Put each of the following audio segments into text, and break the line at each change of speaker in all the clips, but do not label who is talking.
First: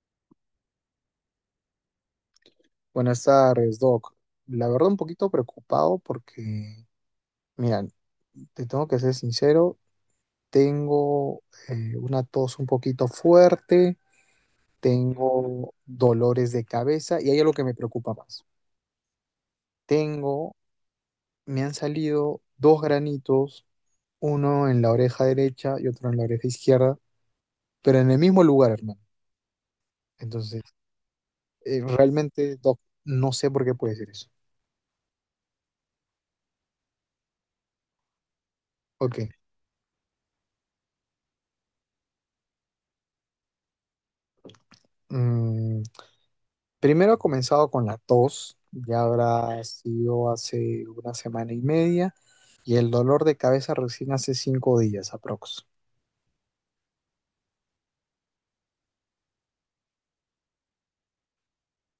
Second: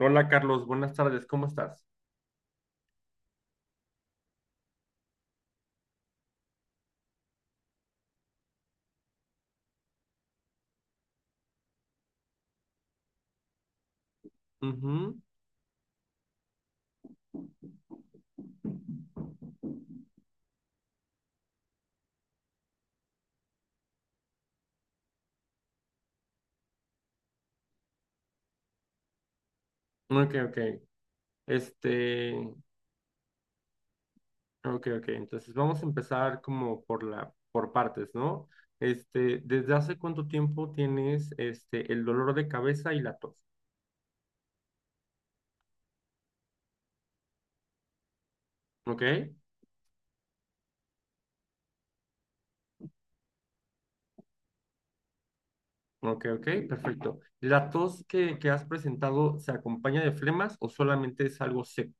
Hola Carlos, buenas tardes, ¿cómo estás?
Buenas tardes, Doc. La verdad, un poquito preocupado porque, mira, te tengo que ser sincero, tengo una tos un poquito fuerte,
Ujú.
tengo dolores de cabeza y hay algo que me preocupa más. Tengo, Me han salido dos granitos, uno en la oreja derecha y otro en la oreja izquierda, pero en el mismo lugar, hermano.
Ok, ok.
Entonces,
Este,
realmente, Doc, no sé por qué puede ser eso.
ok, ok. Entonces vamos a empezar como por partes, ¿no?
Ok.
¿Desde hace cuánto tiempo tienes el dolor de cabeza y la tos?
Mm, Primero ha comenzado con la tos, ya
Ok,
habrá sido hace una semana y media, y el dolor de cabeza recién hace 5 días aprox.
ok, ok, perfecto. ¿La tos que has presentado se acompaña de flemas o solamente es algo seco?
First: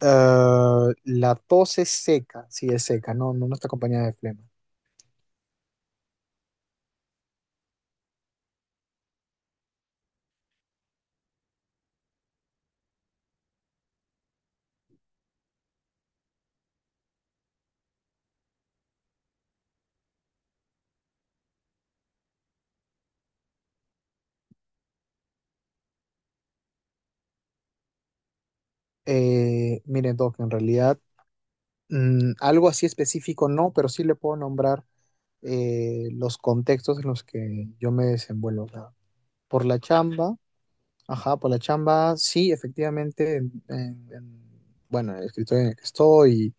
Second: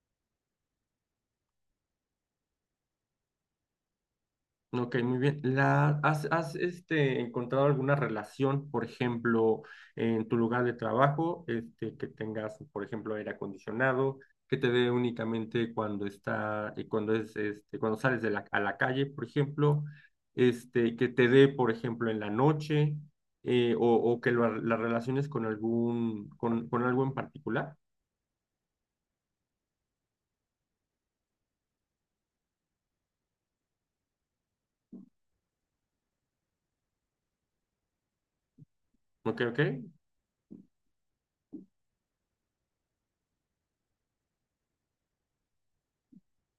Ah, la tos es seca, sí es seca, no, no, no está acompañada de flema.
Ok, muy bien. ¿Has, encontrado alguna relación, por ejemplo, en tu lugar de trabajo, que tengas, por ejemplo, aire acondicionado, que te dé únicamente cuando está, cuando es, este, cuando sales de a la calle, por ejemplo, que te dé, por ejemplo, en la noche, o que la relaciones con con algo en particular?
Mire, Doc, en realidad algo así específico no, pero sí le puedo nombrar los contextos en los que yo me desenvuelvo. O sea,
Ok, ok,
por la chamba. Ajá, por la chamba, sí, efectivamente, bueno, en el escritorio en el que estoy,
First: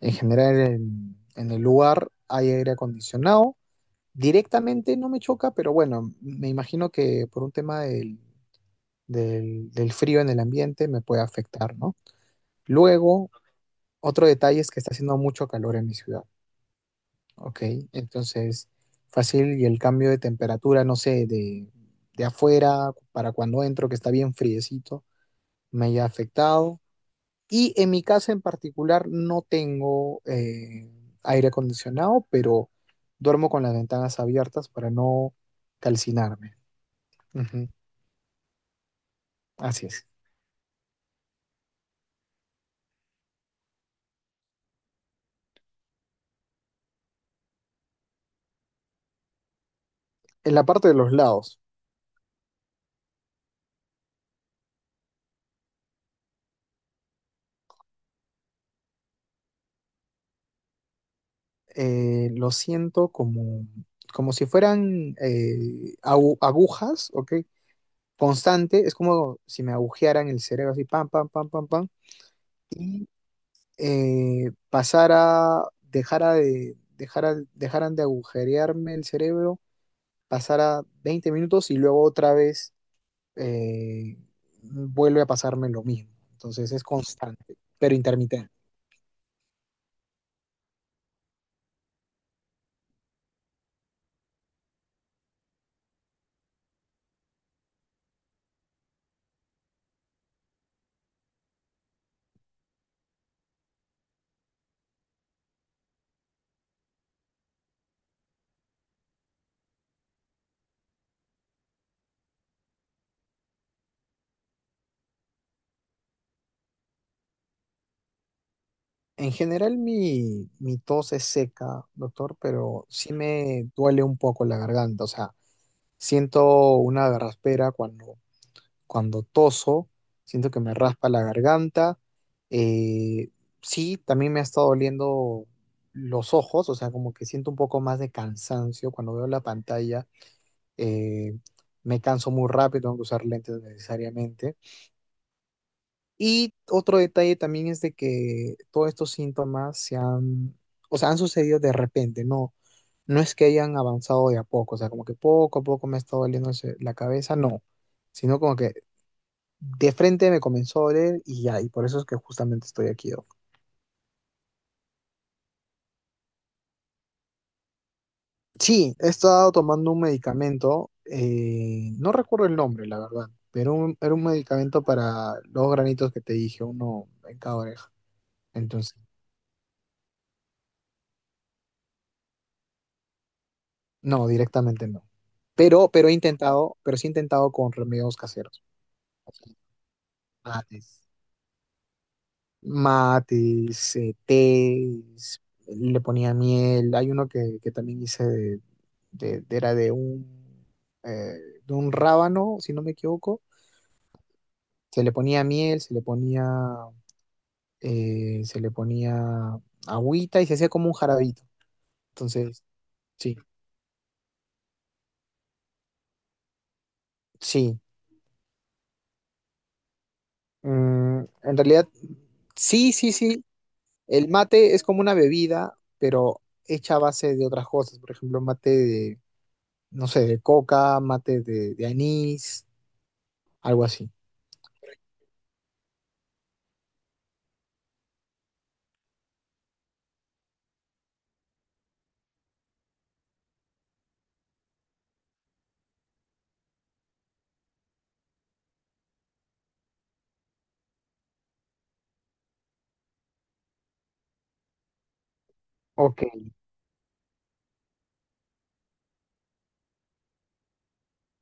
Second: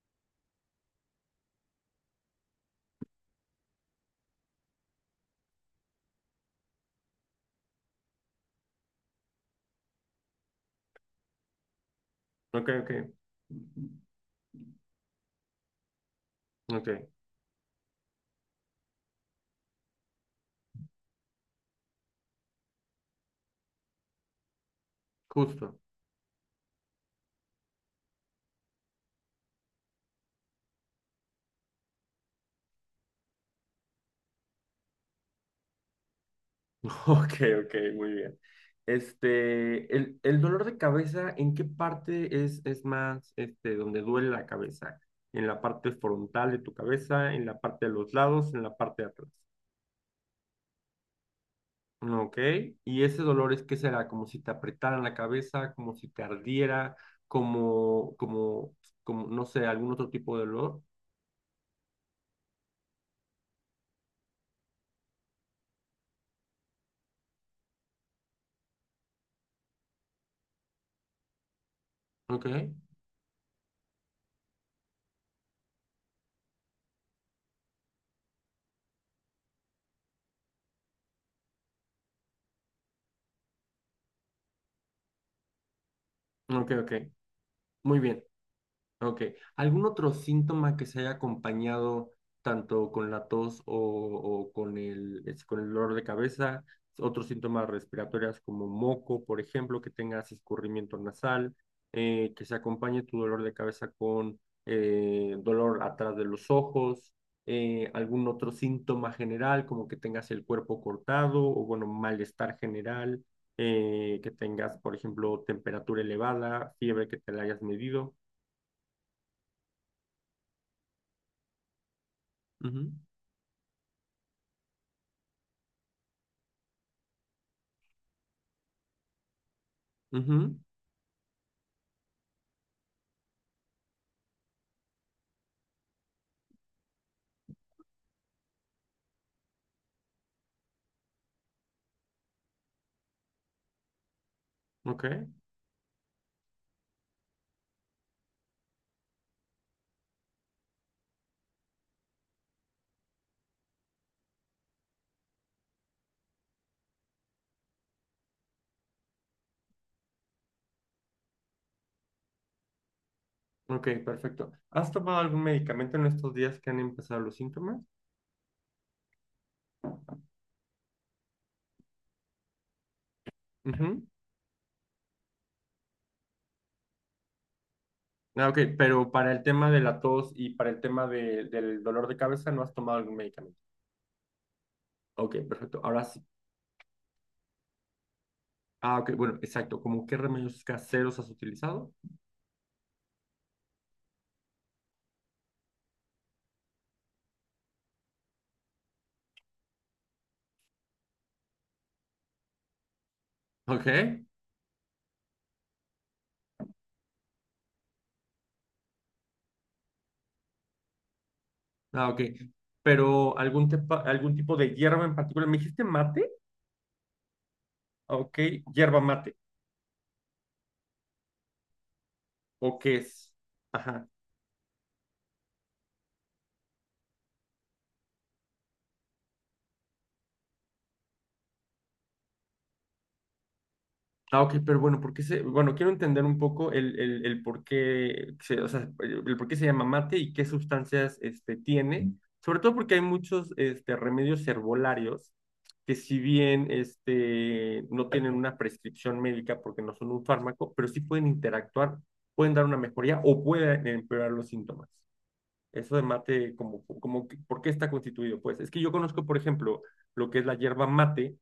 en general en el lugar hay aire acondicionado. Directamente no me choca, pero bueno, me imagino que por un tema del frío en el ambiente me puede afectar, ¿no?
ok, ok,
Luego, otro detalle es que está haciendo mucho calor en mi ciudad,
ok,
¿ok? Entonces, fácil y el cambio de temperatura, no sé, de afuera para cuando entro, que está bien friecito,
justo.
me haya afectado. Y en mi casa en particular no tengo aire acondicionado, pero duermo con las ventanas abiertas para no calcinarme.
Ok,
Ujú.
ok, muy bien.
Así
Este,
es.
el, el dolor de cabeza, ¿en qué parte es más, donde duele la cabeza? ¿En la parte frontal de tu cabeza, en la parte de los lados, en la parte de atrás?
En la parte de los lados.
Ok, y ese dolor es que será como si te apretaran la cabeza, como si te ardiera, como, como, como, no sé, algún otro tipo de dolor.
Lo siento como si fueran agujas, ¿ok? Constante, es como si me agujearan el cerebro así, pam, pam, pam, pam, pam,
Ok,
y pasara, dejaran de agujerearme el cerebro, pasara 20 minutos y luego otra vez eh, vuelve a pasarme lo mismo.
ok,
Entonces es
ok,
constante, pero
muy bien.
intermitente.
Ok. ¿Algún otro síntoma que se haya acompañado tanto con la tos o con con el dolor de cabeza? Otros síntomas respiratorios como moco, por ejemplo, que tengas escurrimiento nasal, que se acompañe tu dolor de cabeza con dolor atrás de los ojos, algún otro síntoma general como que tengas el cuerpo cortado o bueno, malestar general, que tengas, por ejemplo, temperatura elevada, fiebre que te la hayas medido.
En general mi tos es seca, doctor, pero
Ujú.
sí me duele un poco la garganta. O sea, siento una garraspera cuando toso, siento
Ujú.
que me raspa la garganta. Eh, sí, también me ha estado doliendo los ojos. O sea, como que siento un poco más de cansancio cuando veo la pantalla, eh, me canso muy rápido, tengo que usar lentes necesariamente.
Ok,
Y otro detalle también es de que todos estos síntomas se han, o sea, han sucedido de repente, no, no es que hayan avanzado de a poco. O sea, como que poco a poco me ha estado doliendo la cabeza, no, sino como que de frente me comenzó a doler y ya, y por eso es que justamente estoy aquí.
ok, perfecto. ¿Has tomado algún medicamento en estos días que han empezado los síntomas?
Sí, he estado tomando un medicamento, no recuerdo el nombre, la verdad, pero
Ujú.
era un medicamento para los granitos que te dije, uno en cada oreja.
Ah, ok,
Entonces,
pero para el tema de la tos y para el tema del dolor de cabeza, ¿no has tomado algún medicamento?
no, directamente no.
Ok, perfecto.
Pero,
Ahora
pero
sí.
pero sí he intentado con remedios caseros.
Ah, ok, bueno,
Así.
exacto. ¿Cómo qué remedios
Mates.
caseros has utilizado?
Mates, tés, le ponía miel. Hay uno que también hice de- de- era de un, eh, de un rábano, si no me equivoco.
Ok.
Se le ponía miel, se le ponía agüita y se hacía como un jarabito.
Ah, ok.
Entonces, sí,
Pero algún tipo de hierba en particular. ¿Me dijiste mate?
sí.
Ok, hierba mate.
En realidad,
¿O
sí,
qué
sí,
es?
sí.
Ajá.
El mate es como una bebida, pero hecha a base de otras cosas. Por ejemplo, mate de, no sé, de coca, mate de anís, algo así.
Ah, ok, pero bueno. Quiero entender un poco el por qué se, o sea, el por qué se llama mate y qué sustancias tiene, sobre todo porque hay muchos remedios herbolarios que si bien no tienen una prescripción médica porque no son un fármaco, pero sí pueden interactuar, pueden dar una mejoría o pueden empeorar los síntomas. Eso de
Ok.
mate, ¿por qué está constituido? Pues es que yo conozco, por ejemplo, lo que es la hierba mate,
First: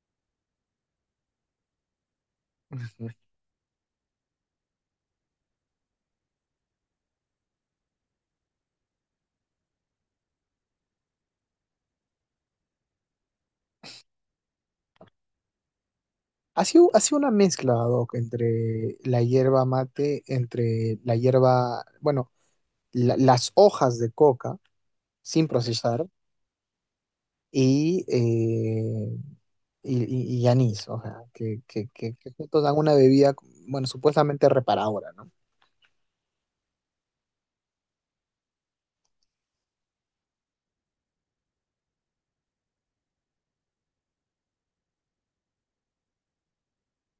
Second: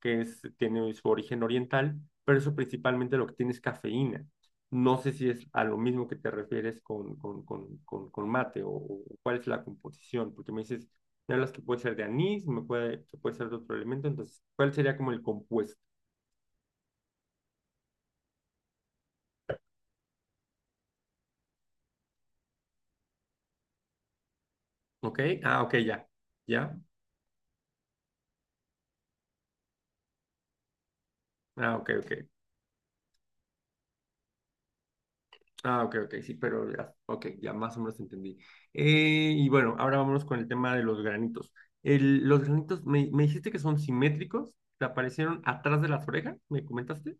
tiene su origen oriental, pero eso
Ujú.
principalmente lo que tiene es cafeína. No sé si es a lo mismo que te refieres con mate o cuál es la composición, porque me hablas que puede ser de anís, que puede ser de otro elemento, entonces, ¿cuál sería como el compuesto?
Ha sido una mezcla, Doc, entre la hierba mate, entre la hierba, bueno, las hojas de coca,
¿Ok?
sin
Ah, ok,
procesar,
ya. ¿Ya?
y y anís. O sea, que,
Ah,
que,
ok, ok.
que, que juntos dan una bebida, bueno, supuestamente reparadora, ¿no?
Ah, ok, ok, sí, pero ya, ok, ya más o menos entendí. Y bueno, ahora vámonos con el tema de los granitos. Los granitos, me dijiste que son simétricos, te aparecieron atrás de las orejas, ¿me comentaste?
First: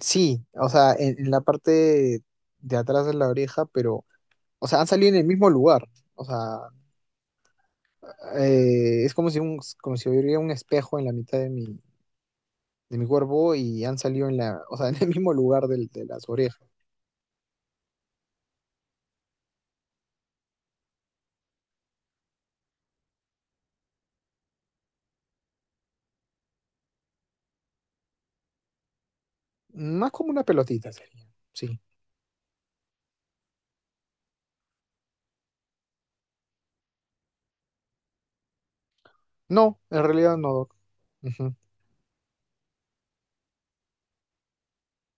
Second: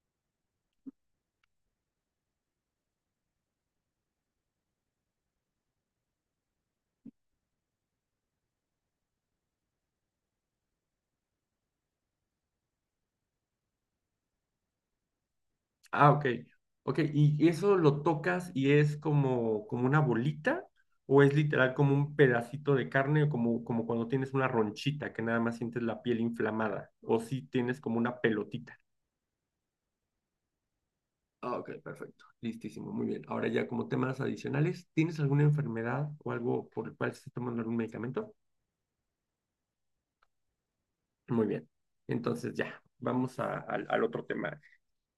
Sí, o sea, en la parte de atrás de la oreja, pero, o sea, han salido en el mismo lugar. O sea, es como si hubiera un espejo en la mitad de mi cuerpo y han salido en la, o sea, en el mismo lugar de,
Ah, ok,
las orejas.
ok, ¿y eso lo tocas y es como una bolita o es literal como un pedacito de carne o como cuando tienes una ronchita que nada más sientes la piel inflamada o si tienes como una pelotita?
Más como una pelotita sería,
Ah, ok,
sí.
perfecto. Listísimo, muy bien. Ahora ya como temas adicionales, ¿tienes alguna enfermedad o algo por el cual estás tomando algún medicamento?
No, en realidad no, doc.
Muy
Ujú.
bien. Entonces ya, vamos al otro tema.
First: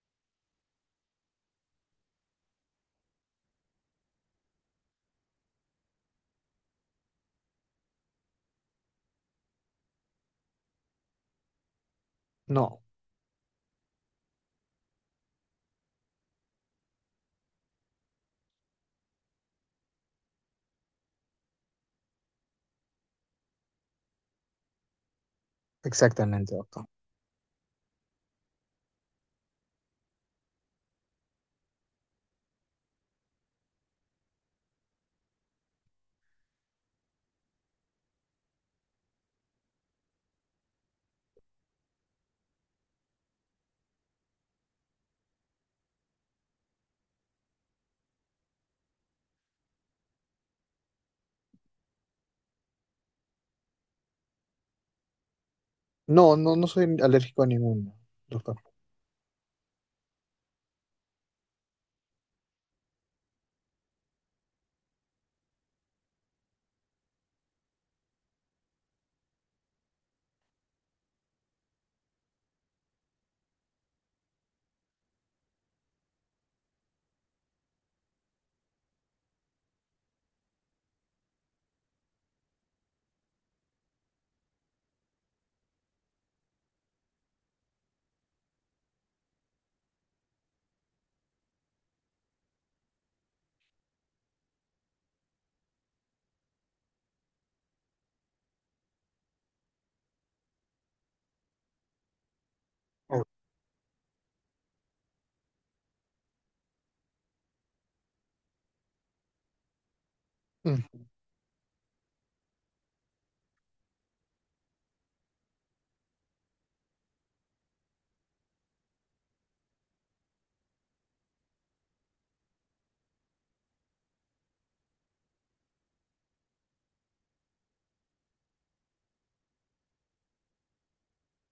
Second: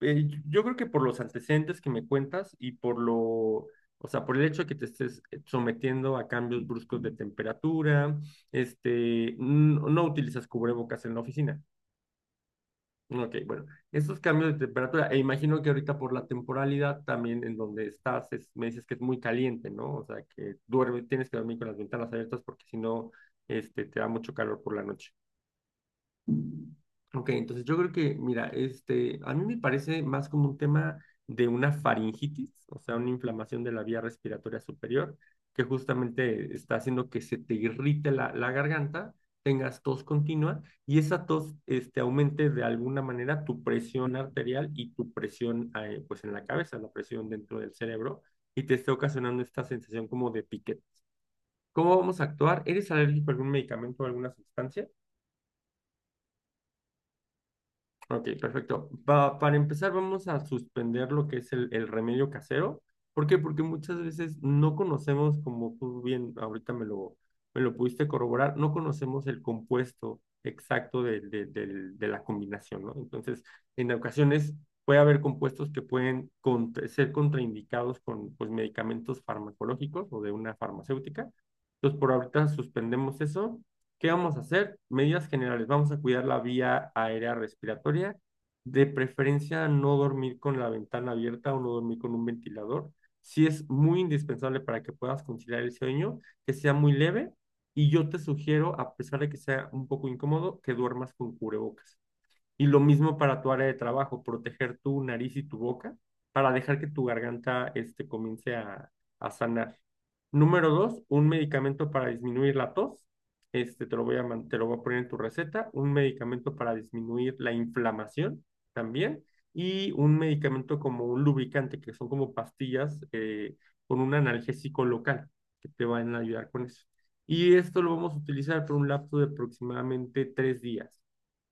Yo creo que por los antecedentes que me cuentas y por lo, o sea, por el hecho de que te estés sometiendo a cambios bruscos de temperatura, no utilizas cubrebocas en la oficina.
No,
Ok, bueno, estos cambios de temperatura, e imagino que ahorita por la temporalidad también en donde estás, me dices que es muy caliente, ¿no? O sea, tienes que dormir con las ventanas abiertas porque si no, te da mucho calor por la noche.
exactamente, doctor.
Ok, entonces yo creo que, mira, a mí me parece más como un tema de una faringitis, o sea, una inflamación de la vía respiratoria superior, que justamente está haciendo que se te irrite la garganta, tengas tos continua y esa tos, aumente de alguna manera tu presión arterial y tu presión, pues en la cabeza, la presión dentro del cerebro y te esté ocasionando esta sensación como de piquete. ¿Cómo vamos a actuar? ¿Eres alérgico a algún medicamento o alguna sustancia?
No, no, no soy alérgico a ninguno,
Ok,
doctor.
perfecto. Para empezar, vamos a suspender lo que es el remedio casero. ¿Por qué? Porque muchas veces no conocemos, como tú bien ahorita me lo pudiste corroborar, no conocemos el compuesto exacto de la combinación, ¿no? Entonces, en ocasiones puede haber compuestos que pueden ser contraindicados con pues, medicamentos farmacológicos o de una farmacéutica. Entonces, por ahorita suspendemos eso. ¿Qué vamos a hacer? Medidas generales. Vamos a cuidar la vía aérea respiratoria. De preferencia, no dormir con la ventana abierta o no dormir con un ventilador. Si es muy indispensable para que puedas conciliar el sueño, que sea muy leve. Y yo te sugiero, a pesar de que sea un poco incómodo, que duermas con cubrebocas. Y lo mismo para tu área de trabajo, proteger tu nariz y tu boca para dejar que tu garganta comience a sanar. Número 2,
Oh.
un medicamento para disminuir la tos. Te lo voy a poner en tu receta. Un medicamento para disminuir la inflamación también. Y un medicamento como un lubricante, que son como pastillas con un analgésico local que te van a ayudar con eso. Y esto lo vamos a utilizar por un lapso de aproximadamente 3 días.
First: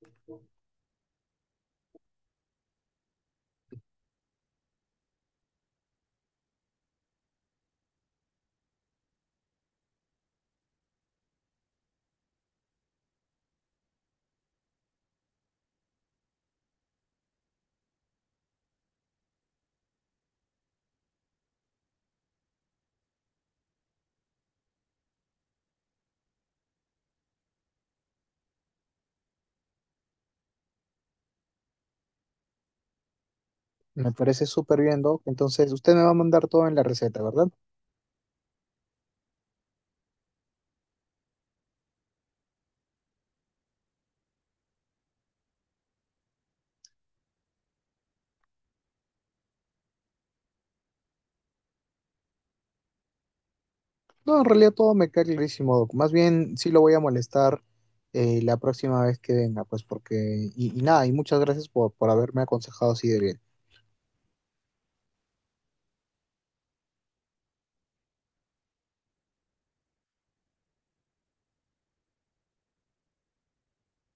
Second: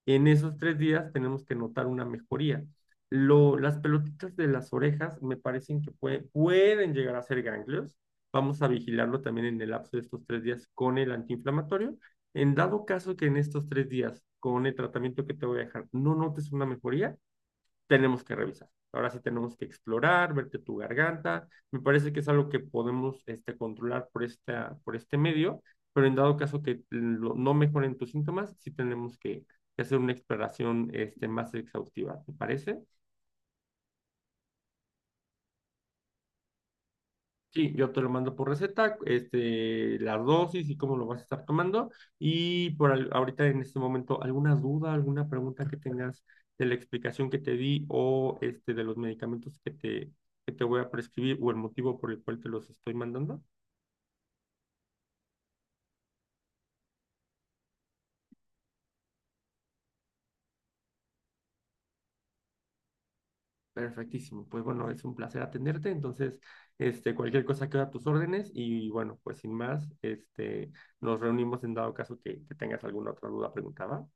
En esos 3 días tenemos que notar una mejoría. Las pelotitas de las orejas me parecen que pueden llegar a ser ganglios. Vamos a vigilarlo también en el lapso de estos 3 días con el antiinflamatorio. En dado caso que en estos 3 días, con el tratamiento que te voy a dejar, no notes una mejoría, tenemos que revisar. Ahora sí tenemos que explorar, verte tu garganta. Me parece que es algo que podemos controlar por este medio, pero en dado caso que no mejoren tus síntomas, sí tenemos que hacer una exploración más exhaustiva. ¿Te parece?
Me parece súper bien, Doc. Entonces, usted me va a mandar todo en la receta, ¿verdad?
Sí, yo te lo mando por receta, las dosis y cómo lo vas a estar tomando. Y ahorita en este momento, ¿alguna duda, alguna pregunta que tengas de la explicación que te di o de los medicamentos que te voy a prescribir o el motivo por el cual te los estoy mandando?
No, en realidad todo me queda clarísimo, Doc. Más bien, sí lo voy a molestar la próxima vez que venga, pues porque... Y nada, y muchas gracias por haberme aconsejado así de bien.
Perfectísimo. Pues bueno, es un placer atenderte. Entonces, cualquier cosa queda a tus órdenes y bueno, pues sin más, nos reunimos en dado caso que tengas alguna otra duda, pregunta, ¿va?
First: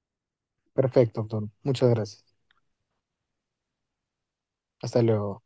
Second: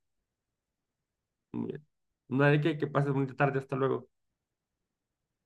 Perfecto, Doc.
Muy bien.
Muchas gracias.
No hay que pases bonita tarde. Hasta luego.
Hasta luego.